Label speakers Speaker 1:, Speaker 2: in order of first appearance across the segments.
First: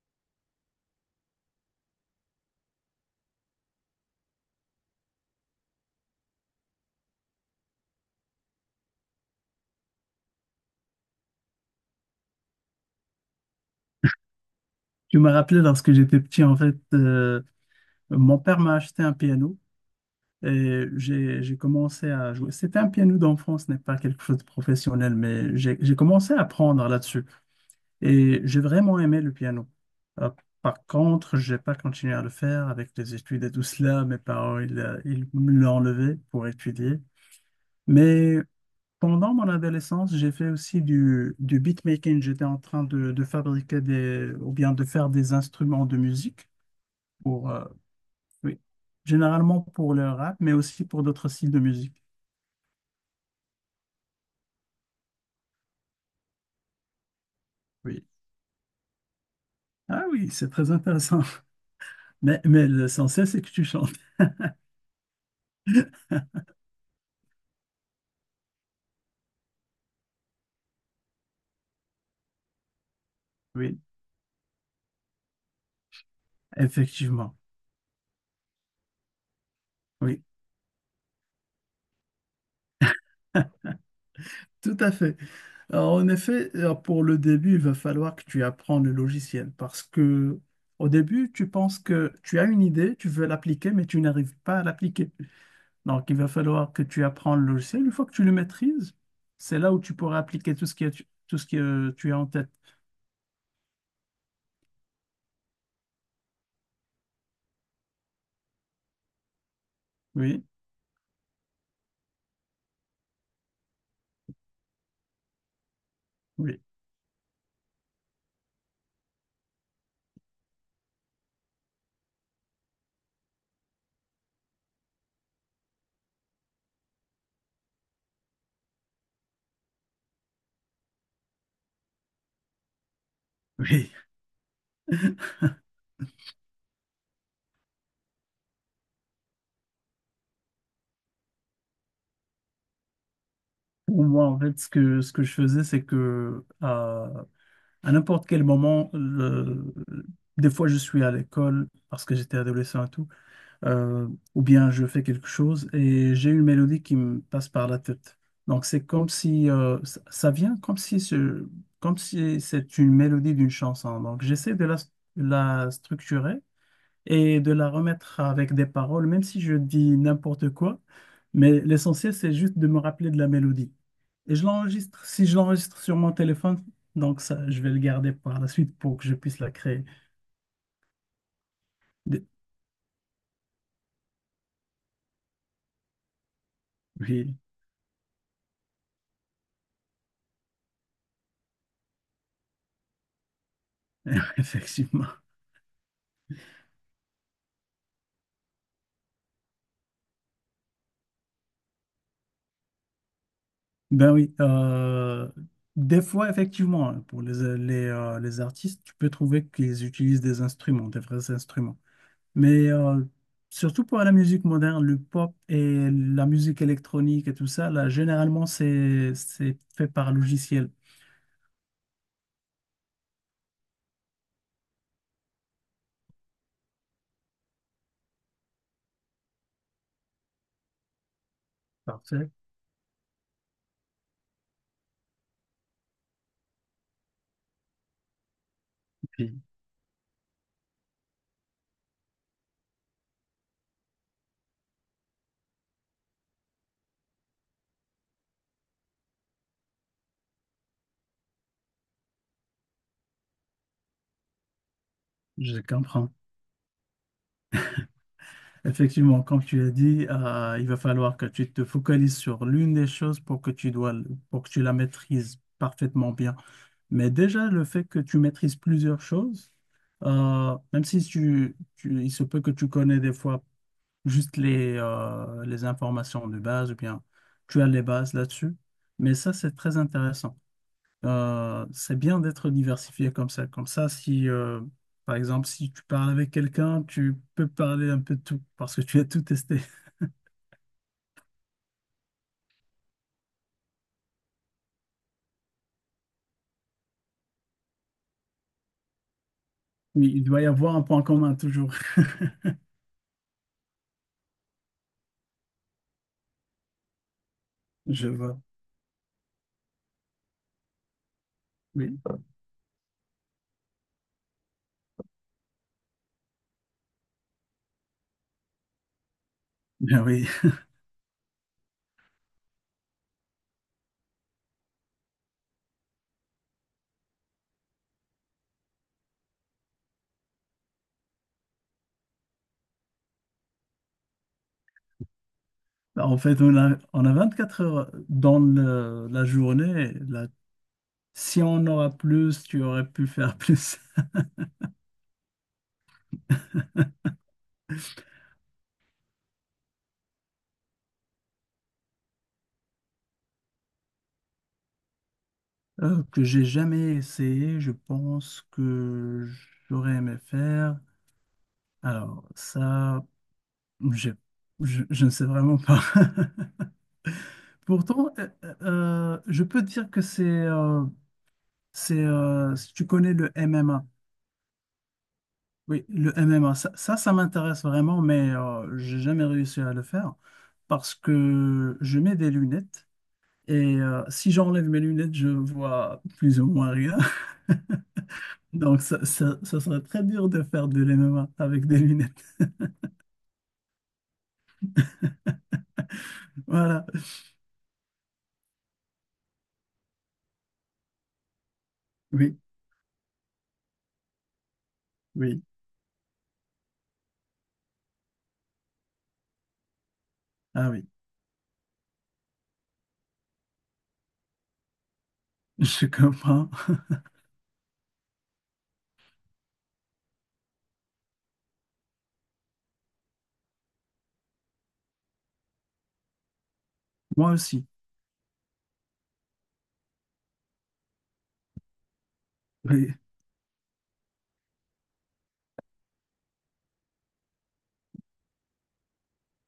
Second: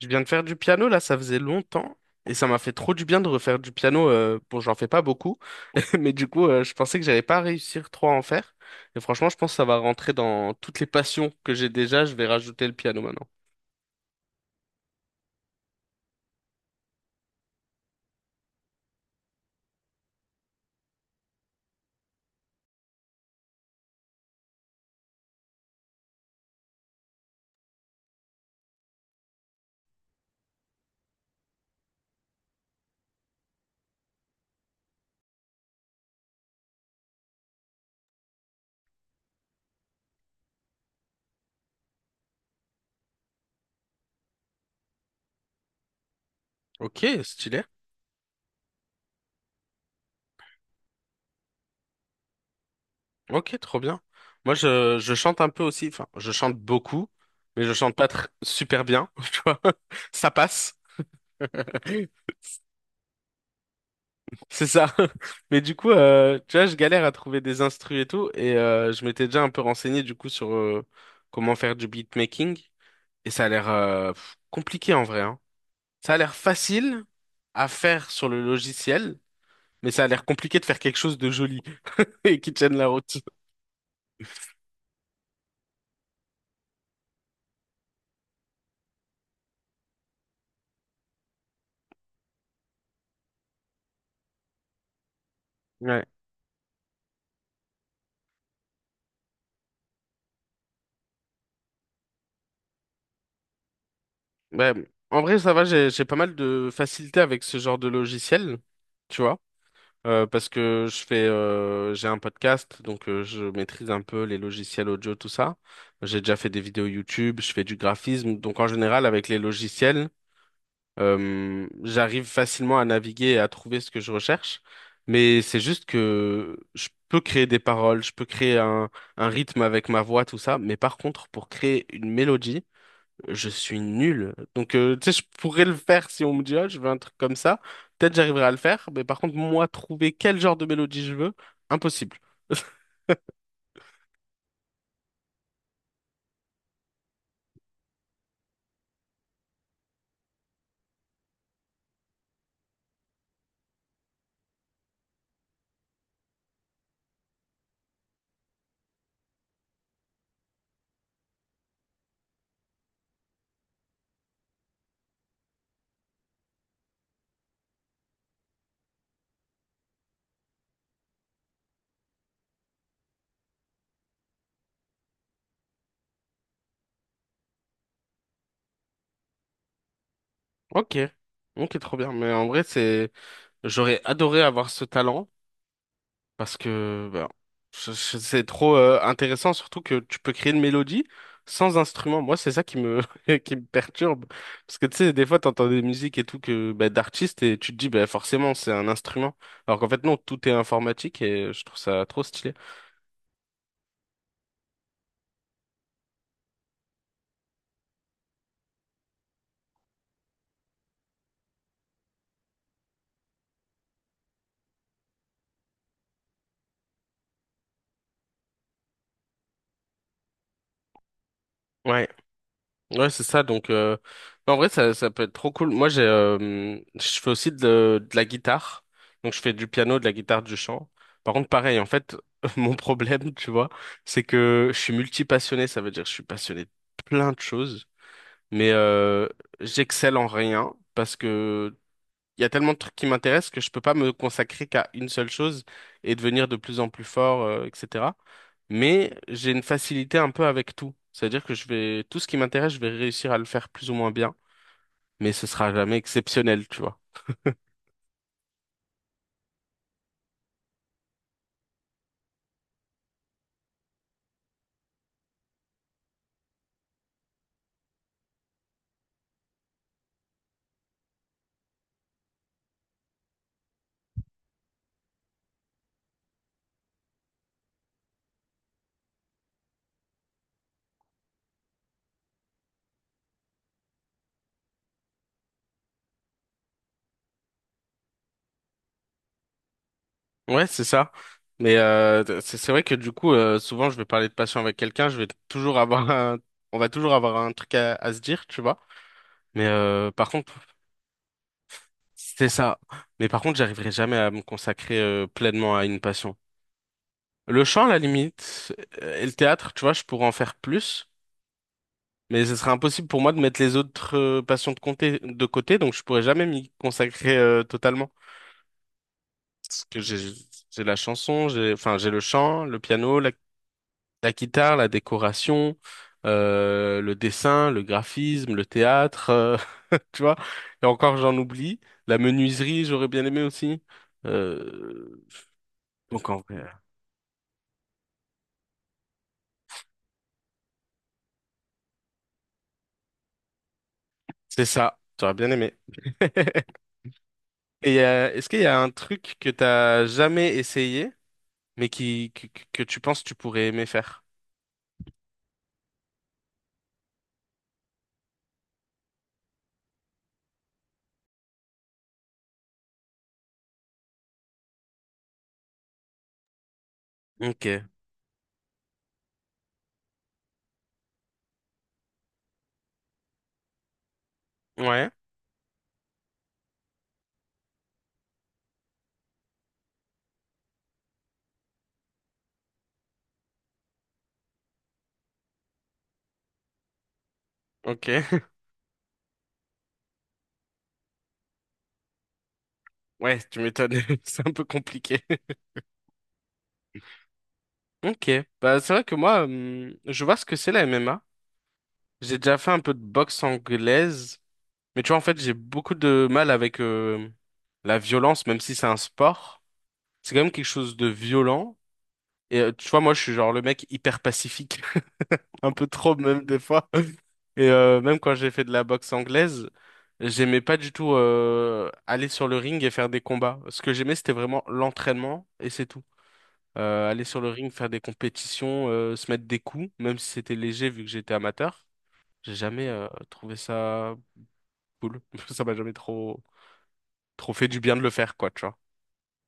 Speaker 1: Je viens de faire du piano, là, ça faisait longtemps. Et ça m'a fait trop du bien de refaire du piano. Bon, j'en fais pas beaucoup. Mais du coup, je pensais que j'allais pas réussir trop à en faire. Et franchement, je pense que ça va rentrer dans toutes les passions que j'ai déjà. Je vais rajouter le piano maintenant.
Speaker 2: Tu m'as rappelé lorsque j'étais petit, en fait, mon père m'a acheté un piano et j'ai commencé à jouer. C'était un piano d'enfant, ce n'est pas quelque chose de professionnel, mais j'ai commencé à apprendre là-dessus et j'ai vraiment aimé le piano. Euh, Par contre, j'ai pas continué à le faire avec les études et tout cela. Mes parents, ils me l'ont enlevé pour étudier. Mais pendant mon adolescence, j'ai fait aussi du beatmaking. J'étais en train de fabriquer des, ou bien de faire des instruments de musique
Speaker 1: Ok,
Speaker 2: pour,
Speaker 1: stylé.
Speaker 2: oui. Généralement pour le rap, mais aussi pour d'autres styles de musique.
Speaker 1: Ok, trop bien. Moi, je chante un peu aussi. Enfin, je chante beaucoup, mais je chante
Speaker 2: Oui.
Speaker 1: pas super bien. Tu vois,
Speaker 2: Ah oui,
Speaker 1: ça
Speaker 2: c'est très
Speaker 1: passe.
Speaker 2: intéressant. Mais l'essentiel, c'est que tu chantes.
Speaker 1: C'est ça. Mais du coup, tu vois, je galère à trouver des instrus et tout, et je m'étais déjà un peu renseigné du coup sur comment faire du beatmaking, et ça a l'air
Speaker 2: Oui,
Speaker 1: pff, compliqué en vrai, hein. Ça a l'air facile
Speaker 2: effectivement.
Speaker 1: à faire sur le logiciel, mais ça a
Speaker 2: Oui,
Speaker 1: l'air compliqué de faire quelque chose de joli et qui tienne la route.
Speaker 2: tout à fait. Alors, en effet, alors, pour le début, il va falloir que tu apprennes le logiciel parce que au début, tu penses que tu as une idée, tu veux l'appliquer, mais tu n'arrives pas à l'appliquer.
Speaker 1: Ouais.
Speaker 2: Donc, il va falloir que tu apprennes le logiciel. Une fois que tu le maîtrises, c'est là où tu pourras appliquer tout ce que tu as en tête.
Speaker 1: Ouais. En vrai, ça va, j'ai pas mal de facilité avec ce genre de logiciel, tu vois.
Speaker 2: Oui,
Speaker 1: Parce que j'ai un podcast, donc je maîtrise un peu les logiciels audio, tout ça. J'ai déjà fait des
Speaker 2: oui,
Speaker 1: vidéos YouTube, je fais du graphisme, donc en général avec les logiciels, j'arrive facilement à naviguer et à trouver ce que je recherche. Mais c'est juste que je peux créer des paroles, je peux créer un rythme avec ma voix, tout ça. Mais par contre, pour créer une mélodie, je suis
Speaker 2: oui.
Speaker 1: nul. Donc, tu sais, je pourrais le faire si on me dit, ah, je veux un truc comme ça. Peut-être j'arriverai à le faire. Mais par contre, moi, trouver quel genre de mélodie je veux, impossible.
Speaker 2: Pour moi, en fait, ce que je faisais, c'est que à n'importe quel moment, des fois je suis à l'école parce que j'étais adolescent et tout, euh, ou bien je fais quelque chose et j'ai une mélodie qui me passe par la tête. Donc c'est comme si ça vient comme si ce, comme si c'est une mélodie d'une chanson. Donc j'essaie la structurer et de la remettre avec des paroles, même si je dis n'importe quoi. Mais l'essentiel, c'est juste de me rappeler de la mélodie. Et je l'enregistre, si je l'enregistre sur mon téléphone, donc ça, je vais le garder par la suite pour que je puisse la créer.
Speaker 1: Ok. Ok, trop bien.
Speaker 2: De-
Speaker 1: Mais en vrai, j'aurais adoré avoir ce talent. Parce que bah,
Speaker 2: Oui,
Speaker 1: c'est trop intéressant, surtout que tu peux créer une mélodie sans instrument. Moi, c'est ça qui me, qui me perturbe. Parce que tu
Speaker 2: effectivement.
Speaker 1: sais, des fois, tu entends des musiques et tout que bah, d'artistes et tu te dis, bah, forcément, c'est un instrument. Alors qu'en fait, non, tout est informatique et je trouve ça trop stylé.
Speaker 2: Ben oui, des fois, effectivement, hein, pour les artistes, tu peux trouver qu'ils utilisent des instruments, des vrais instruments. Mais surtout pour la musique moderne, le pop et la musique électronique et tout ça, là, généralement, c'est fait par logiciel.
Speaker 1: Ouais. Ouais, c'est ça. Donc, en vrai, ça peut être trop cool. Moi, je fais aussi de la guitare. Donc, je fais du piano, de la guitare, du chant. Par contre, pareil, en fait,
Speaker 2: Parfait.
Speaker 1: mon problème, tu vois, c'est que je suis multipassionné. Ça veut dire que je suis passionné de plein de choses, mais
Speaker 2: Puis,
Speaker 1: j'excelle en rien parce que il y a tellement de trucs qui m'intéressent que je peux pas me consacrer qu'à une seule chose et devenir de plus en plus fort, etc mais j'ai une facilité un peu avec tout. C'est-à-dire que je vais, tout ce qui m'intéresse, je vais réussir à le faire plus ou moins bien, mais ce
Speaker 2: je
Speaker 1: sera jamais
Speaker 2: comprends.
Speaker 1: exceptionnel, tu vois.
Speaker 2: Effectivement, comme tu as dit, il va falloir que tu te focalises sur l'une des choses pour que tu la maîtrises parfaitement bien. Mais déjà, le fait que tu maîtrises plusieurs choses, même si il se peut que tu connais des fois juste les informations de base, ou bien tu as les bases là-dessus, mais ça, c'est très intéressant. C'est bien d'être diversifié comme ça. Comme ça, si, par exemple, si tu parles avec quelqu'un, tu peux parler un peu de tout, parce que tu as tout testé.
Speaker 1: Ouais, c'est ça. Mais c'est vrai que du coup, souvent, je vais parler de passion avec quelqu'un, je vais toujours avoir un, on va toujours avoir un truc à se dire, tu vois. Mais
Speaker 2: Oui, il
Speaker 1: par
Speaker 2: doit y
Speaker 1: contre,
Speaker 2: avoir un point commun toujours.
Speaker 1: c'est ça. Mais par contre, j'arriverai jamais à me consacrer pleinement à une passion. Le chant, à la
Speaker 2: Je vois.
Speaker 1: limite, et le théâtre, tu vois, je pourrais en faire plus,
Speaker 2: Oui.
Speaker 1: mais ce serait impossible pour moi de mettre les autres passions de côté, donc je pourrais jamais m'y consacrer totalement. Parce
Speaker 2: Ben
Speaker 1: que
Speaker 2: oui,
Speaker 1: j'ai la chanson, j'ai le chant, le piano, la guitare, la décoration, le dessin, le graphisme, le théâtre, tu vois. Et encore, j'en oublie. La menuiserie, j'aurais bien aimé aussi. Euh,
Speaker 2: en
Speaker 1: donc en
Speaker 2: fait,
Speaker 1: vrai,
Speaker 2: on a 24 heures dans la journée. Là, si on en aura plus, tu aurais pu faire plus.
Speaker 1: c'est ça. J'aurais bien aimé. Et est-ce qu'il y a un truc que t'as jamais essayé, mais que tu penses que tu pourrais aimer faire?
Speaker 2: Que j'ai jamais essayé, je pense que j'aurais aimé faire. Alors, ça, j'ai- je ne sais vraiment pas.
Speaker 1: Ok.
Speaker 2: Pourtant, je peux te dire que c'est, si tu connais le MMA.
Speaker 1: Ouais.
Speaker 2: Oui, le MMA, ça m'intéresse vraiment, mais j'ai jamais réussi à le faire parce que je mets des lunettes et si j'enlève mes lunettes, je vois plus ou moins rien.
Speaker 1: Ok.
Speaker 2: Donc, ça serait très dur de faire de l'MMA avec des lunettes.
Speaker 1: Ouais, tu m'étonnes. C'est un peu compliqué.
Speaker 2: Voilà.
Speaker 1: Ok. Bah c'est vrai que moi, je vois ce que c'est la MMA.
Speaker 2: Oui,
Speaker 1: J'ai déjà fait un peu de boxe anglaise, mais tu vois en fait
Speaker 2: oui.
Speaker 1: j'ai beaucoup de mal avec la violence, même si c'est un sport. C'est quand même quelque
Speaker 2: Ah oui,
Speaker 1: chose de violent. Et tu vois moi je suis genre le mec hyper pacifique. Un peu
Speaker 2: je
Speaker 1: trop même
Speaker 2: comprends.
Speaker 1: des fois. Et même quand j'ai fait de la boxe anglaise, j'aimais pas du tout aller sur le ring et faire des combats. Ce que j'aimais, c'était vraiment l'entraînement et c'est tout. Aller
Speaker 2: Moi
Speaker 1: sur le
Speaker 2: aussi.
Speaker 1: ring, faire des compétitions, se mettre des coups, même si c'était léger vu que j'étais amateur. J'ai jamais
Speaker 2: Oui.
Speaker 1: trouvé ça cool. Ça m'a jamais trop fait du bien de le faire, quoi, tu vois.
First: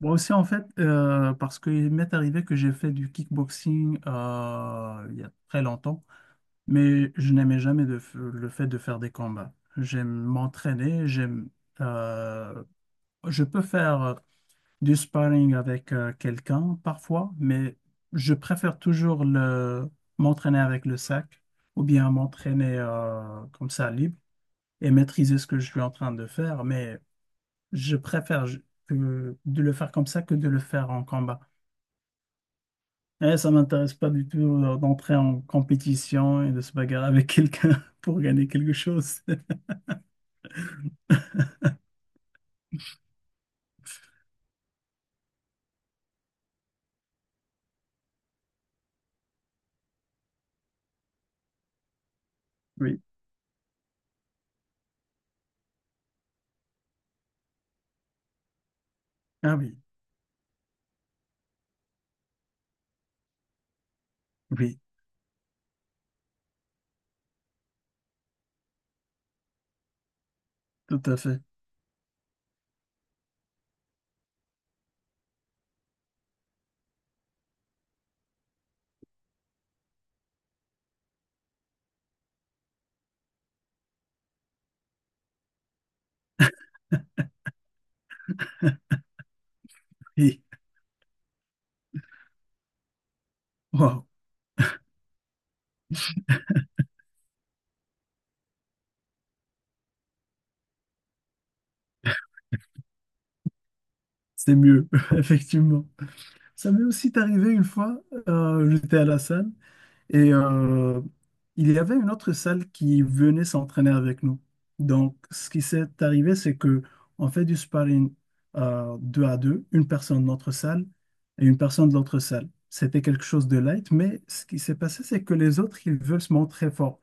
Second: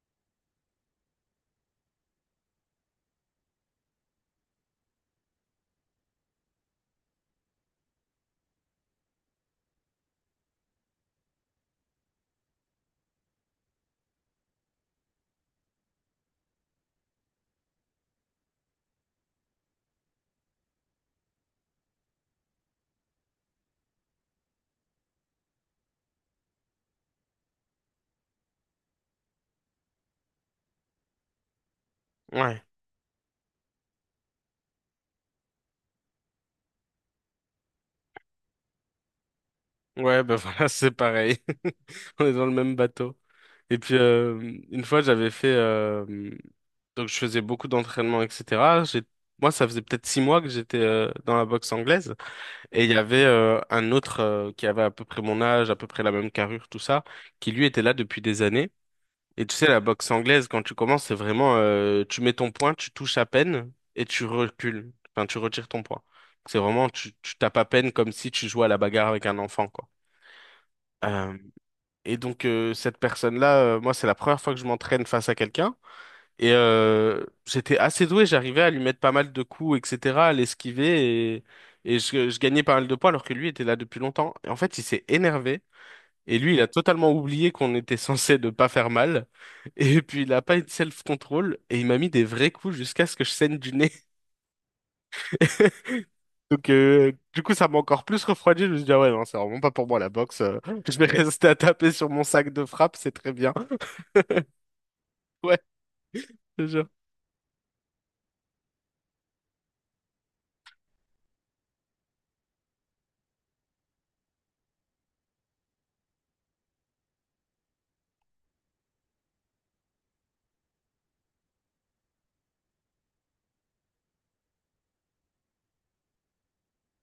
Speaker 2: Moi aussi, en fait, parce qu'il m'est arrivé que j'ai fait du kickboxing il y a très longtemps. Mais je n'aimais jamais le fait de faire des combats. J'aime, euh, je peux faire du sparring avec quelqu'un parfois, mais je préfère toujours m'entraîner avec le sac ou bien m'entraîner comme ça libre et maîtriser ce que je suis en train de faire. Mais je préfère je- que- de le faire comme ça que de le faire en combat.
Speaker 1: Ouais,
Speaker 2: Et ça m'intéresse pas du tout d'entrer en compétition et de se bagarrer avec quelqu'un pour gagner quelque chose.
Speaker 1: ouais, ben voilà, c'est pareil. On est dans le même bateau. Et puis une fois j'avais fait donc je faisais beaucoup d'entraînement etc. J'ai Moi ça faisait peut-être 6 mois que j'étais dans la boxe anglaise et il y
Speaker 2: Oui.
Speaker 1: avait un autre qui avait à peu près mon âge à peu près la même carrure tout ça qui lui était là depuis des années et tu
Speaker 2: Ah
Speaker 1: sais
Speaker 2: oui.
Speaker 1: la boxe anglaise quand tu commences c'est vraiment tu mets ton poing tu touches à peine et tu
Speaker 2: Oui,
Speaker 1: recules enfin tu retires ton poing c'est vraiment tu tapes à peine comme si tu jouais à la bagarre avec un enfant quoi.
Speaker 2: tout à
Speaker 1: Euh,
Speaker 2: fait.
Speaker 1: et donc cette personne-là, moi c'est la première fois que je m'entraîne face à quelqu'un. Et j'étais assez doué, j'arrivais à lui mettre pas mal de coups, etc., à l'esquiver. Et je gagnais pas mal de points alors que lui était là depuis longtemps. Et en fait il s'est énervé. Et lui il a totalement oublié qu'on était censé ne pas faire mal. Et puis il a
Speaker 2: Oui.
Speaker 1: pas eu de self-control. Et il m'a mis des vrais coups jusqu'à ce que je saigne du nez.
Speaker 2: Waouh.
Speaker 1: Donc du coup ça m'a encore plus refroidi. Je me suis dit ah ouais non c'est vraiment pas pour moi la boxe. Je vais rester à taper sur mon sac de frappe, c'est très bien.
Speaker 2: C'est mieux,
Speaker 1: Ouais.
Speaker 2: effectivement.
Speaker 1: Je te
Speaker 2: Ça m'est
Speaker 1: jure.
Speaker 2: aussi arrivé une fois, j'étais à la salle et il y avait une autre salle qui venait s'entraîner avec nous. Donc, ce qui s'est arrivé, c'est que on fait du sparring deux à deux, une personne de notre salle et une personne de l'autre salle. C'était quelque chose de light, mais ce qui s'est passé, c'est que les autres, ils veulent se montrer forts.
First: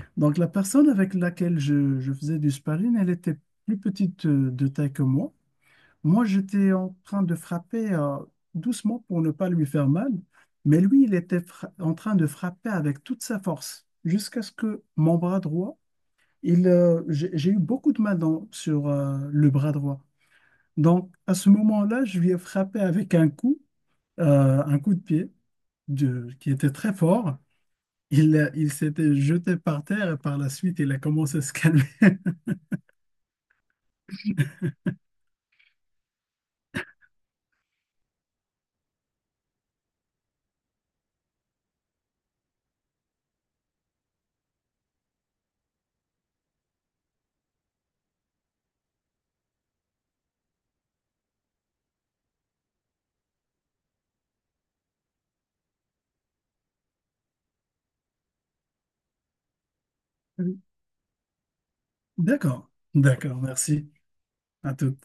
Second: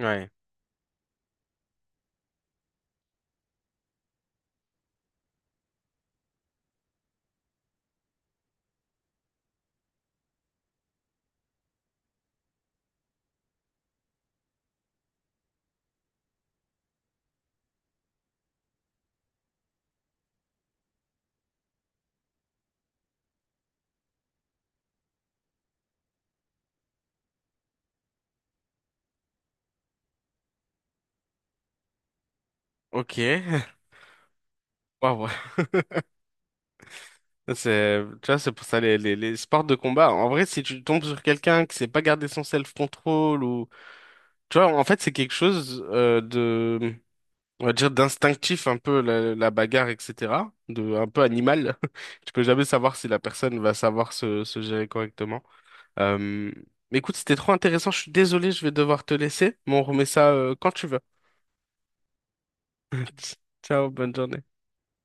Speaker 1: Ouais.
Speaker 2: Donc, la personne avec laquelle je faisais du sparring, elle était plus petite de taille que moi. Moi, j'étais en train de frapper doucement pour ne pas lui faire mal, mais lui, en train de frapper avec toute sa force jusqu'à ce que mon bras droit, j'ai eu beaucoup de mal sur le bras droit. Donc, à ce moment-là, je lui ai frappé avec un coup de pied qui était très fort. Il s'était jeté par terre et par la suite, il a commencé à se calmer.
Speaker 1: Ok. Waouh. C'est, tu vois, c'est pour ça les sports de combat. En vrai, si tu tombes sur quelqu'un qui sait pas garder son self-control ou, tu vois, en fait, c'est quelque chose on va dire d'instinctif un peu la bagarre, etc. De un peu animal. Tu peux jamais savoir si la personne va savoir se gérer correctement. Euh, mais écoute, c'était trop intéressant. Je suis désolé, je vais devoir te laisser, mais on remet ça
Speaker 2: Oui.
Speaker 1: quand tu veux.
Speaker 2: D'accord, d'accord,
Speaker 1: Ciao,
Speaker 2: merci.
Speaker 1: bonne journée.
Speaker 2: À tout.